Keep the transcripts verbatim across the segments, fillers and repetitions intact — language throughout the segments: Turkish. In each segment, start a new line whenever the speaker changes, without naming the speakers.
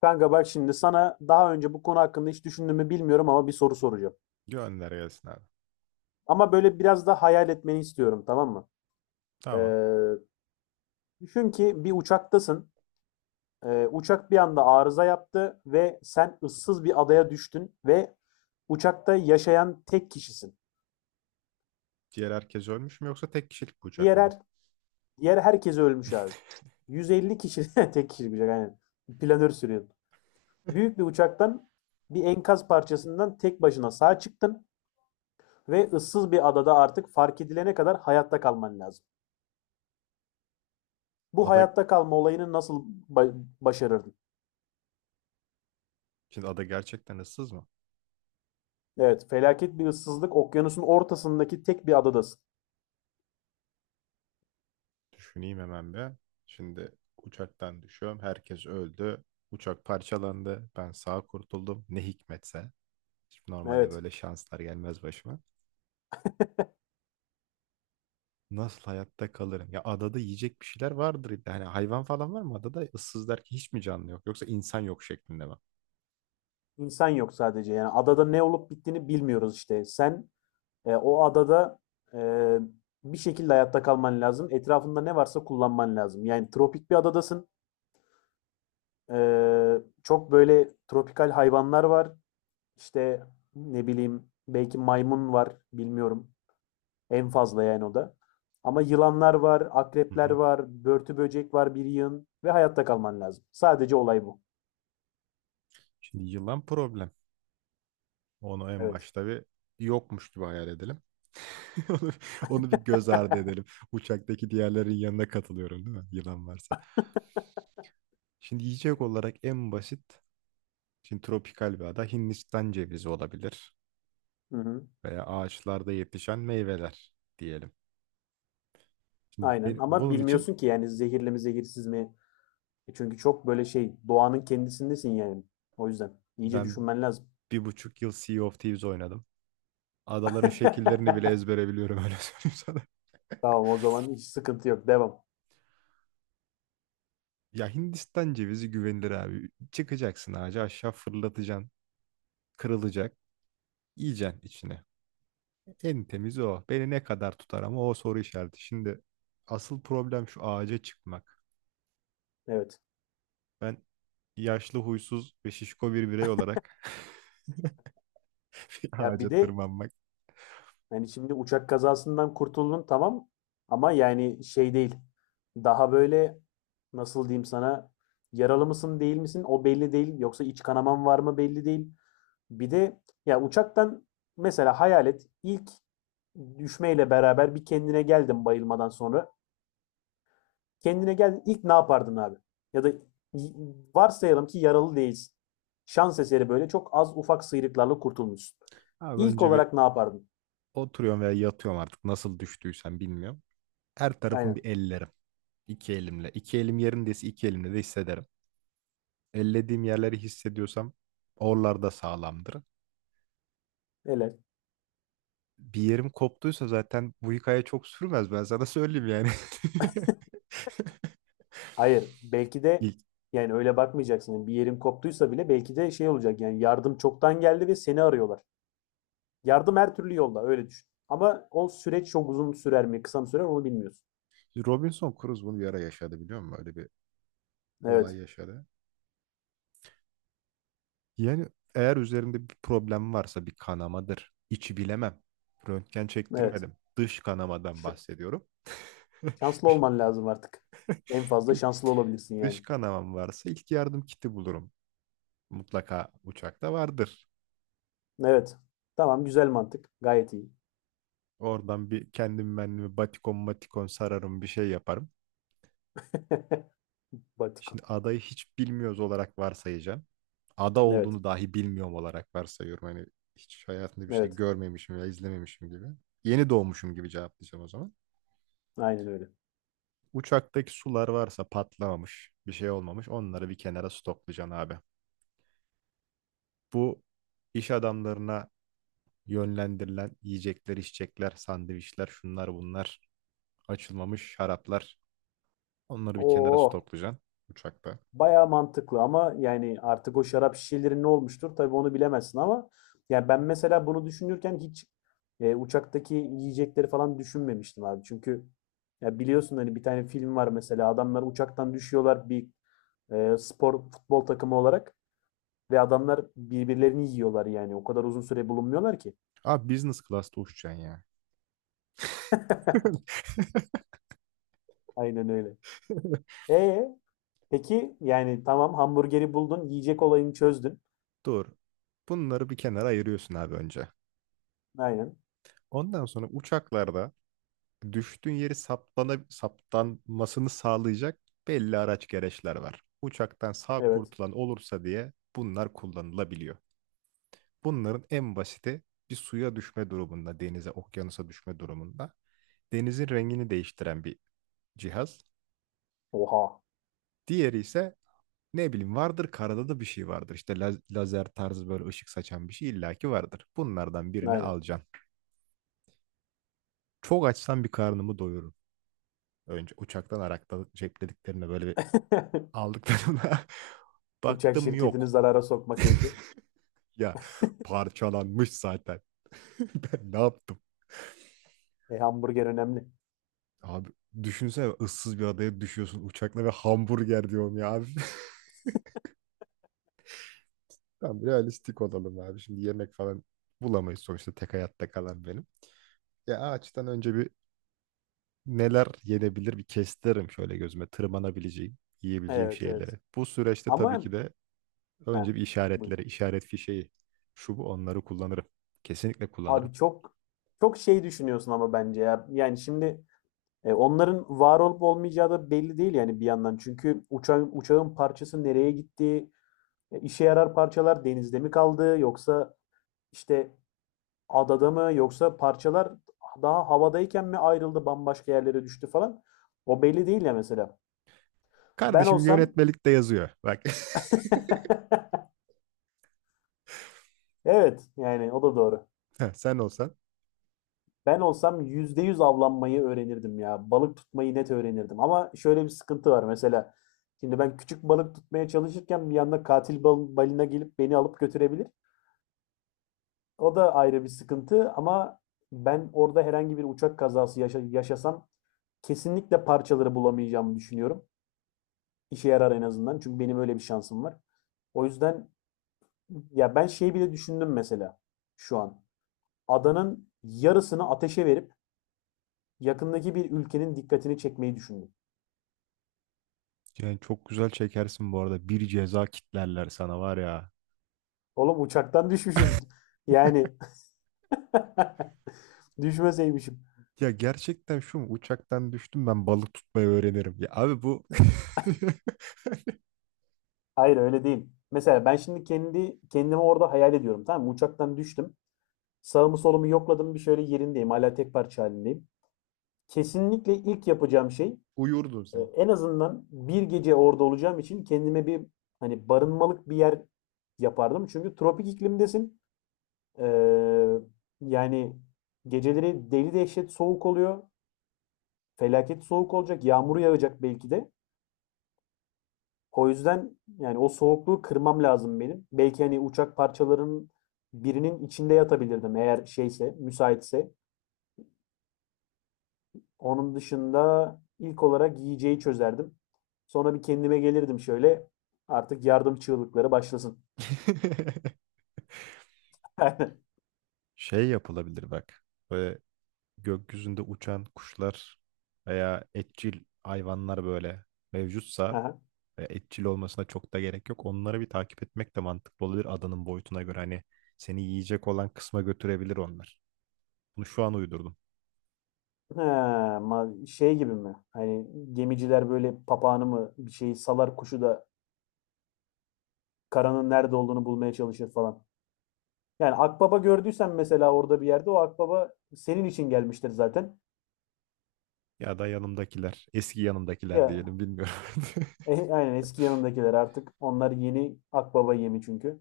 Kanka bak şimdi sana daha önce bu konu hakkında hiç düşündüğümü bilmiyorum ama bir soru soracağım.
Gönder gelsin abi.
Ama böyle biraz da hayal etmeni istiyorum, tamam mı?
Tamam.
Ee, Düşün ki bir uçaktasın. Ee, uçak bir anda arıza yaptı ve sen ıssız bir adaya düştün ve uçakta yaşayan tek kişisin.
Diğer herkes ölmüş mü yoksa tek kişilik bir uçak
Diğer
mı bu?
her, Diğer herkes ölmüş abi. yüz elli kişi tek kişi bir şey aynen. Planör sürüyorsun. Büyük bir uçaktan bir enkaz parçasından tek başına sağ çıktın ve ıssız bir adada artık fark edilene kadar hayatta kalman lazım. Bu
Ada,
hayatta kalma olayını nasıl ba- başarırdın?
şimdi ada gerçekten ıssız mı?
Evet, felaket bir ıssızlık, okyanusun ortasındaki tek bir adadasın.
Düşüneyim hemen bir. Şimdi uçaktan düşüyorum. Herkes öldü. Uçak parçalandı. Ben sağ kurtuldum. Ne hikmetse. Şimdi normalde
Evet,
böyle şanslar gelmez başıma. Nasıl hayatta kalırım? Ya adada yiyecek bir şeyler vardır illa. Hani hayvan falan var mı adada? Issız derken hiç mi canlı yok? Yoksa insan yok şeklinde mi?
insan yok sadece. Yani adada ne olup bittiğini bilmiyoruz işte. Sen e, o adada e, bir şekilde hayatta kalman lazım. Etrafında ne varsa kullanman lazım. Yani tropik bir adadasın. E, çok böyle tropikal hayvanlar var. İşte ne bileyim belki maymun var, bilmiyorum. En fazla yani o da. Ama yılanlar var,
Hı
akrepler
hı.
var, börtü böcek var bir yığın ve hayatta kalman lazım. Sadece olay bu.
Şimdi yılan problem. Onu en
Evet.
başta bir yokmuş gibi hayal edelim. Onu, onu bir göz ardı edelim. Uçaktaki diğerlerin yanına katılıyorum değil mi? Yılan varsa. Şimdi yiyecek olarak en basit, şimdi tropikal bir ada Hindistan cevizi olabilir
Hı hı.
veya ağaçlarda yetişen meyveler diyelim. Şimdi
Aynen
ben-
ama
bunun için
bilmiyorsun ki yani, zehirli mi zehirsiz mi? E Çünkü çok böyle şey, doğanın kendisindesin yani. O yüzden iyice
ben
düşünmen lazım.
bir buçuk yıl Sea of Thieves oynadım. Adaların şekillerini bile ezbere biliyorum öyle söyleyeyim sana.
Tamam, o zaman hiç sıkıntı yok. Devam.
Ya Hindistan cevizi güvenilir abi. Çıkacaksın ağaca aşağı fırlatacaksın. Kırılacak. Yiyeceksin içine. En temiz o. Beni ne kadar tutar ama o soru işareti. Şimdi asıl problem şu ağaca çıkmak.
Evet.
Ben yaşlı, huysuz ve şişko bir birey olarak bir
Ya bir
ağaca
de,
tırmanmak.
yani şimdi uçak kazasından kurtuldun tamam ama yani şey değil. Daha böyle nasıl diyeyim sana, yaralı mısın değil misin o belli değil. Yoksa iç kanaman var mı belli değil. Bir de ya uçaktan mesela hayal et, ilk düşmeyle beraber bir kendine geldin bayılmadan sonra. Kendine geldin, ilk ne yapardın abi? Ya da y- varsayalım ki yaralı değilsin. Şans eseri böyle çok az ufak sıyrıklarla kurtulmuşsun.
Abi
İlk
önce bir
olarak ne yapardın?
oturuyorum veya yatıyorum artık nasıl düştüysem bilmiyorum. Her tarafım
Aynen.
bir ellerim. İki elimle. İki elim yerindeyse iki elimle de hissederim. Ellediğim yerleri hissediyorsam oralarda sağlamdır.
Helal.
Bir yerim koptuysa zaten bu hikaye çok sürmez ben sana söyleyeyim yani.
Hayır, belki de
İlk
yani öyle bakmayacaksın. Yani bir yerin koptuysa bile belki de şey olacak, yani yardım çoktan geldi ve seni arıyorlar. Yardım her türlü yolda öyle düşün. Ama o süreç çok uzun sürer mi, kısa mı sürer onu bilmiyorsun.
Robinson Crusoe bunu bir ara yaşadı biliyor musun? Öyle bir olay
Evet,
yaşadı. Yani eğer üzerinde bir problem varsa bir kanamadır. İçi bilemem. Röntgen
evet.
çektirmedim. Dış kanamadan
Ş-
bahsediyorum.
Şanslı olman lazım artık. En fazla
Bir
şanslı olabilirsin yani.
dış kanamam varsa ilk yardım kiti bulurum. Mutlaka uçakta vardır.
Evet. Tamam, güzel mantık. Gayet iyi.
Oradan bir kendim benliğime batikon matikon sararım bir şey yaparım.
Batikon.
Şimdi adayı hiç bilmiyoruz olarak varsayacağım. Ada
Evet,
olduğunu dahi bilmiyorum olarak varsayıyorum. Hani hiç hayatımda bir şey
evet.
görmemişim ya izlememişim gibi. Yeni doğmuşum gibi cevaplayacağım o zaman.
Aynen öyle.
Uçaktaki sular varsa patlamamış, bir şey olmamış. Onları bir kenara stoklayacaksın abi. Bu iş adamlarına yönlendirilen yiyecekler, içecekler, sandviçler, şunlar bunlar, açılmamış şaraplar. Onları bir kenara
Oo.
stoklayacaksın uçakta.
Bayağı mantıklı ama yani artık o şarap şişeleri ne olmuştur tabii onu bilemezsin ama yani ben mesela bunu düşünürken hiç e, uçaktaki yiyecekleri falan düşünmemiştim abi. Çünkü ya biliyorsun hani bir tane film var, mesela adamlar uçaktan düşüyorlar, bir e, spor futbol takımı olarak ve adamlar birbirlerini yiyorlar, yani o kadar uzun süre bulunmuyorlar ki.
Abi business class'ta uçacaksın ya.
Aynen öyle. E peki yani tamam, hamburgeri buldun, yiyecek olayını çözdün.
Doğru. Bunları bir kenara ayırıyorsun abi önce.
Aynen.
Ondan sonra uçaklarda düştüğün yeri saptana, saptanmasını sağlayacak belli araç gereçler var. Uçaktan sağ
Evet.
kurtulan olursa diye bunlar kullanılabiliyor. Bunların en basiti bir suya düşme durumunda, denize, okyanusa düşme durumunda denizin rengini değiştiren bir cihaz.
Oha.
Diğeri ise ne bileyim vardır karada da bir şey vardır. İşte la- lazer tarzı böyle ışık saçan bir şey illaki vardır. Bunlardan birini
Aynen.
alacaksın. Çok açsam bir karnımı doyururum. Önce uçaktan Arak'ta ceplediklerine böyle bir aldıklarına
Uçak
baktım
şirketini
yok.
zarara sokma keyfi.
Ya parçalanmış zaten. Ben ne yaptım?
E, hamburger önemli.
Abi düşünsene ıssız bir adaya düşüyorsun uçakla ve hamburger diyorum ya abi. Tamam
Nasıl yedin
realistik
onu?
olalım abi. Şimdi yemek falan bulamayız sonuçta tek hayatta kalan benim. Ya ağaçtan önce bir neler yenebilir bir kestirim şöyle gözüme tırmanabileceğim, yiyebileceğim
Evet, evet.
şeyleri. Bu süreçte tabii
Ama
ki de
heh,
önce bir
buyur.
işaretleri, işaret fişeği, şu bu onları kullanırım. Kesinlikle kullanırım.
Abi çok çok şey düşünüyorsun ama bence ya. Yani şimdi e, onların var olup olmayacağı da belli değil yani bir yandan. Çünkü uçağın uçağın parçası nereye gitti? E, işe yarar parçalar denizde mi kaldı yoksa işte adada mı, yoksa parçalar daha havadayken mi ayrıldı, bambaşka yerlere düştü falan. O belli değil ya mesela. Ben
Kardeşim
olsam
yönetmelikte yazıyor. Bak.
evet yani o da doğru.
Heh, sen olsan.
Ben olsam yüzde yüz avlanmayı öğrenirdim ya. Balık tutmayı net öğrenirdim. Ama şöyle bir sıkıntı var mesela. Şimdi ben küçük balık tutmaya çalışırken bir yanda katil bal balina gelip beni alıp götürebilir. O da ayrı bir sıkıntı ama ben orada herhangi bir uçak kazası yaşa- yaşasam kesinlikle parçaları bulamayacağımı düşünüyorum. İşe yarar, en azından. Çünkü benim öyle bir şansım var. O yüzden ya ben şeyi bile düşündüm, mesela şu an. Adanın yarısını ateşe verip yakındaki bir ülkenin dikkatini çekmeyi düşündüm.
Yani çok güzel çekersin bu arada. Bir ceza kitlerler sana var ya.
Oğlum uçaktan düşmüşüm. Yani düşmeseymişim.
Ya gerçekten şu mu? Uçaktan düştüm ben balık tutmayı öğrenirim. Ya abi bu
Hayır, öyle değil. Mesela ben şimdi kendi kendimi orada hayal ediyorum, tamam mı? Uçaktan düştüm. Sağımı solumu yokladım, bir şöyle yerindeyim. Hala tek parça halindeyim. Kesinlikle ilk yapacağım şey,
uyurdun
e,
sen.
en azından bir gece orada olacağım için kendime bir hani barınmalık bir yer yapardım. Çünkü tropik iklimdesin. Ee, Yani geceleri deli dehşet soğuk oluyor. Felaket soğuk olacak. Yağmur yağacak belki de. O yüzden yani o soğukluğu kırmam lazım benim. Belki hani uçak parçalarının birinin içinde yatabilirdim, eğer şeyse, müsaitse. Onun dışında ilk olarak yiyeceği çözerdim. Sonra bir kendime gelirdim şöyle. Artık yardım çığlıkları başlasın.
Şey yapılabilir bak. Böyle gökyüzünde uçan kuşlar veya etçil hayvanlar böyle mevcutsa
Aha.
ve etçil olmasına çok da gerek yok. Onları bir takip etmek de mantıklı olabilir adanın boyutuna göre. Hani seni yiyecek olan kısma götürebilir onlar. Bunu şu an uydurdum.
Ha, ma- şey gibi mi? Hani gemiciler böyle papağanı mı bir şeyi salar, kuşu da karanın nerede olduğunu bulmaya çalışır falan. Yani akbaba gördüysen mesela, orada bir yerde o akbaba senin için gelmiştir zaten.
Ya da yanımdakiler, eski yanımdakiler
Ya
diyelim bilmiyorum.
e, aynen, eski yanındakiler artık onlar yeni akbaba yemi çünkü.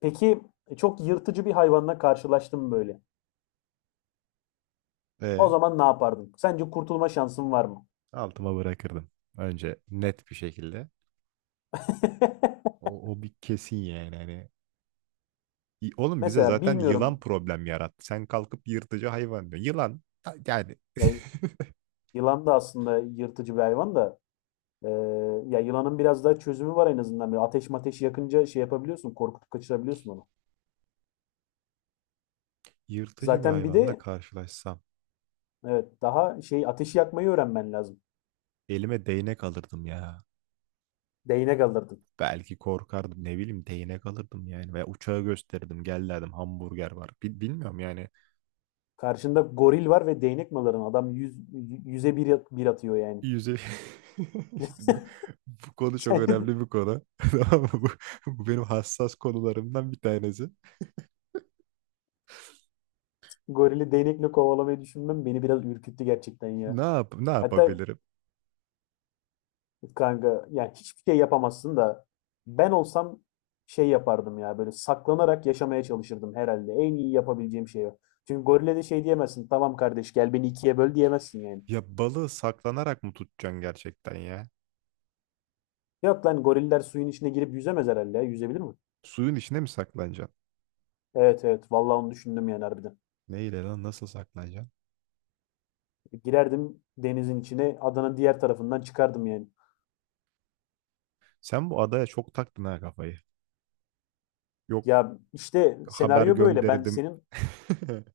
Peki e, çok yırtıcı bir hayvanla karşılaştın mı böyle? O
E,
zaman ne yapardın? Sence kurtulma şansın var mı?
altıma bırakırdım. Önce net bir şekilde. O, o bir kesin yani hani Y- oğlum bize
Mesela
zaten
bilmiyorum.
yılan problem yarattı. Sen kalkıp yırtıcı hayvan diyorsun. Yılan ha- yani
Ya yılan da aslında yırtıcı bir hayvan da e, ya yılanın biraz daha çözümü var en azından. Böyle ateş mateş yakınca şey yapabiliyorsun, korkutup kaçırabiliyorsun onu.
yırtıcı bir
Zaten bir
hayvanla
de
karşılaşsam
evet, daha şey, ateşi yakmayı öğrenmen lazım.
elime değnek alırdım ya.
Değnek alırdın.
Belki korkardım ne bileyim değnek alırdım yani. Veya uçağı gösterirdim gel derdim hamburger var. Bil- bilmiyorum yani.
Karşında goril var ve değnek mi alırdın? Adam yüz, yüze bir, bir atıyor yani.
Yüze... bu, bu konu çok
Sen
önemli bir konu. Tamam mı? bu, bu benim hassas konularımdan bir tanesi.
gorili değnekle kovalamayı düşünmem beni biraz ürküttü gerçekten ya.
Ne yap ne
Hatta
yapabilirim?
kanka yani hiçbir şey yapamazsın da, ben olsam şey yapardım ya, böyle saklanarak yaşamaya çalışırdım herhalde. En iyi yapabileceğim şey o. Çünkü gorile de şey diyemezsin. Tamam kardeş, gel beni ikiye böl diyemezsin yani.
Ya balığı saklanarak mı tutacaksın gerçekten ya?
Yok lan, goriller suyun içine girip yüzemez herhalde ya. Yüzebilir mi?
Suyun içine mi saklanacaksın?
Evet, evet. Vallahi onu düşündüm yani, harbiden.
Neyle lan nasıl saklanacaksın?
Girerdim denizin içine, adanın diğer tarafından çıkardım yani.
Sen bu adaya çok taktın ha kafayı. Yok,
Ya işte
haber
senaryo böyle. Ben
gönderdim.
senin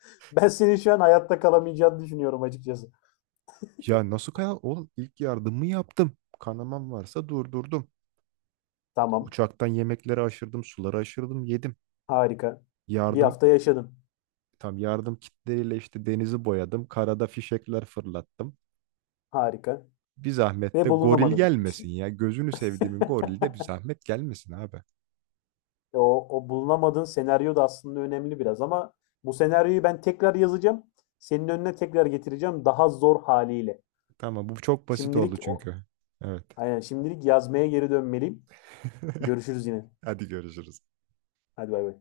ben senin şu an hayatta kalamayacağını düşünüyorum açıkçası.
Ya nasıl kaya? Oğlum ilk yardımımı yaptım. Kanamam varsa durdurdum.
Tamam,
Uçaktan yemekleri aşırdım, suları aşırdım, yedim.
harika. Bir
Yardım
hafta yaşadın.
tam yardım kitleriyle işte denizi boyadım. Karada fişekler fırlattım.
Harika.
Bir zahmet
Ve
de goril
bulunamadın. İşte.
gelmesin ya. Gözünü sevdiğimin gorili de bir zahmet gelmesin abi.
O, o bulunamadığın senaryo da aslında önemli biraz ama bu senaryoyu ben tekrar yazacağım. Senin önüne tekrar getireceğim daha zor haliyle.
Tamam bu çok basit oldu
Şimdilik o,
çünkü. Evet.
aynen, şimdilik yazmaya geri dönmeliyim. Görüşürüz yine.
Hadi görüşürüz.
Hadi bay bay.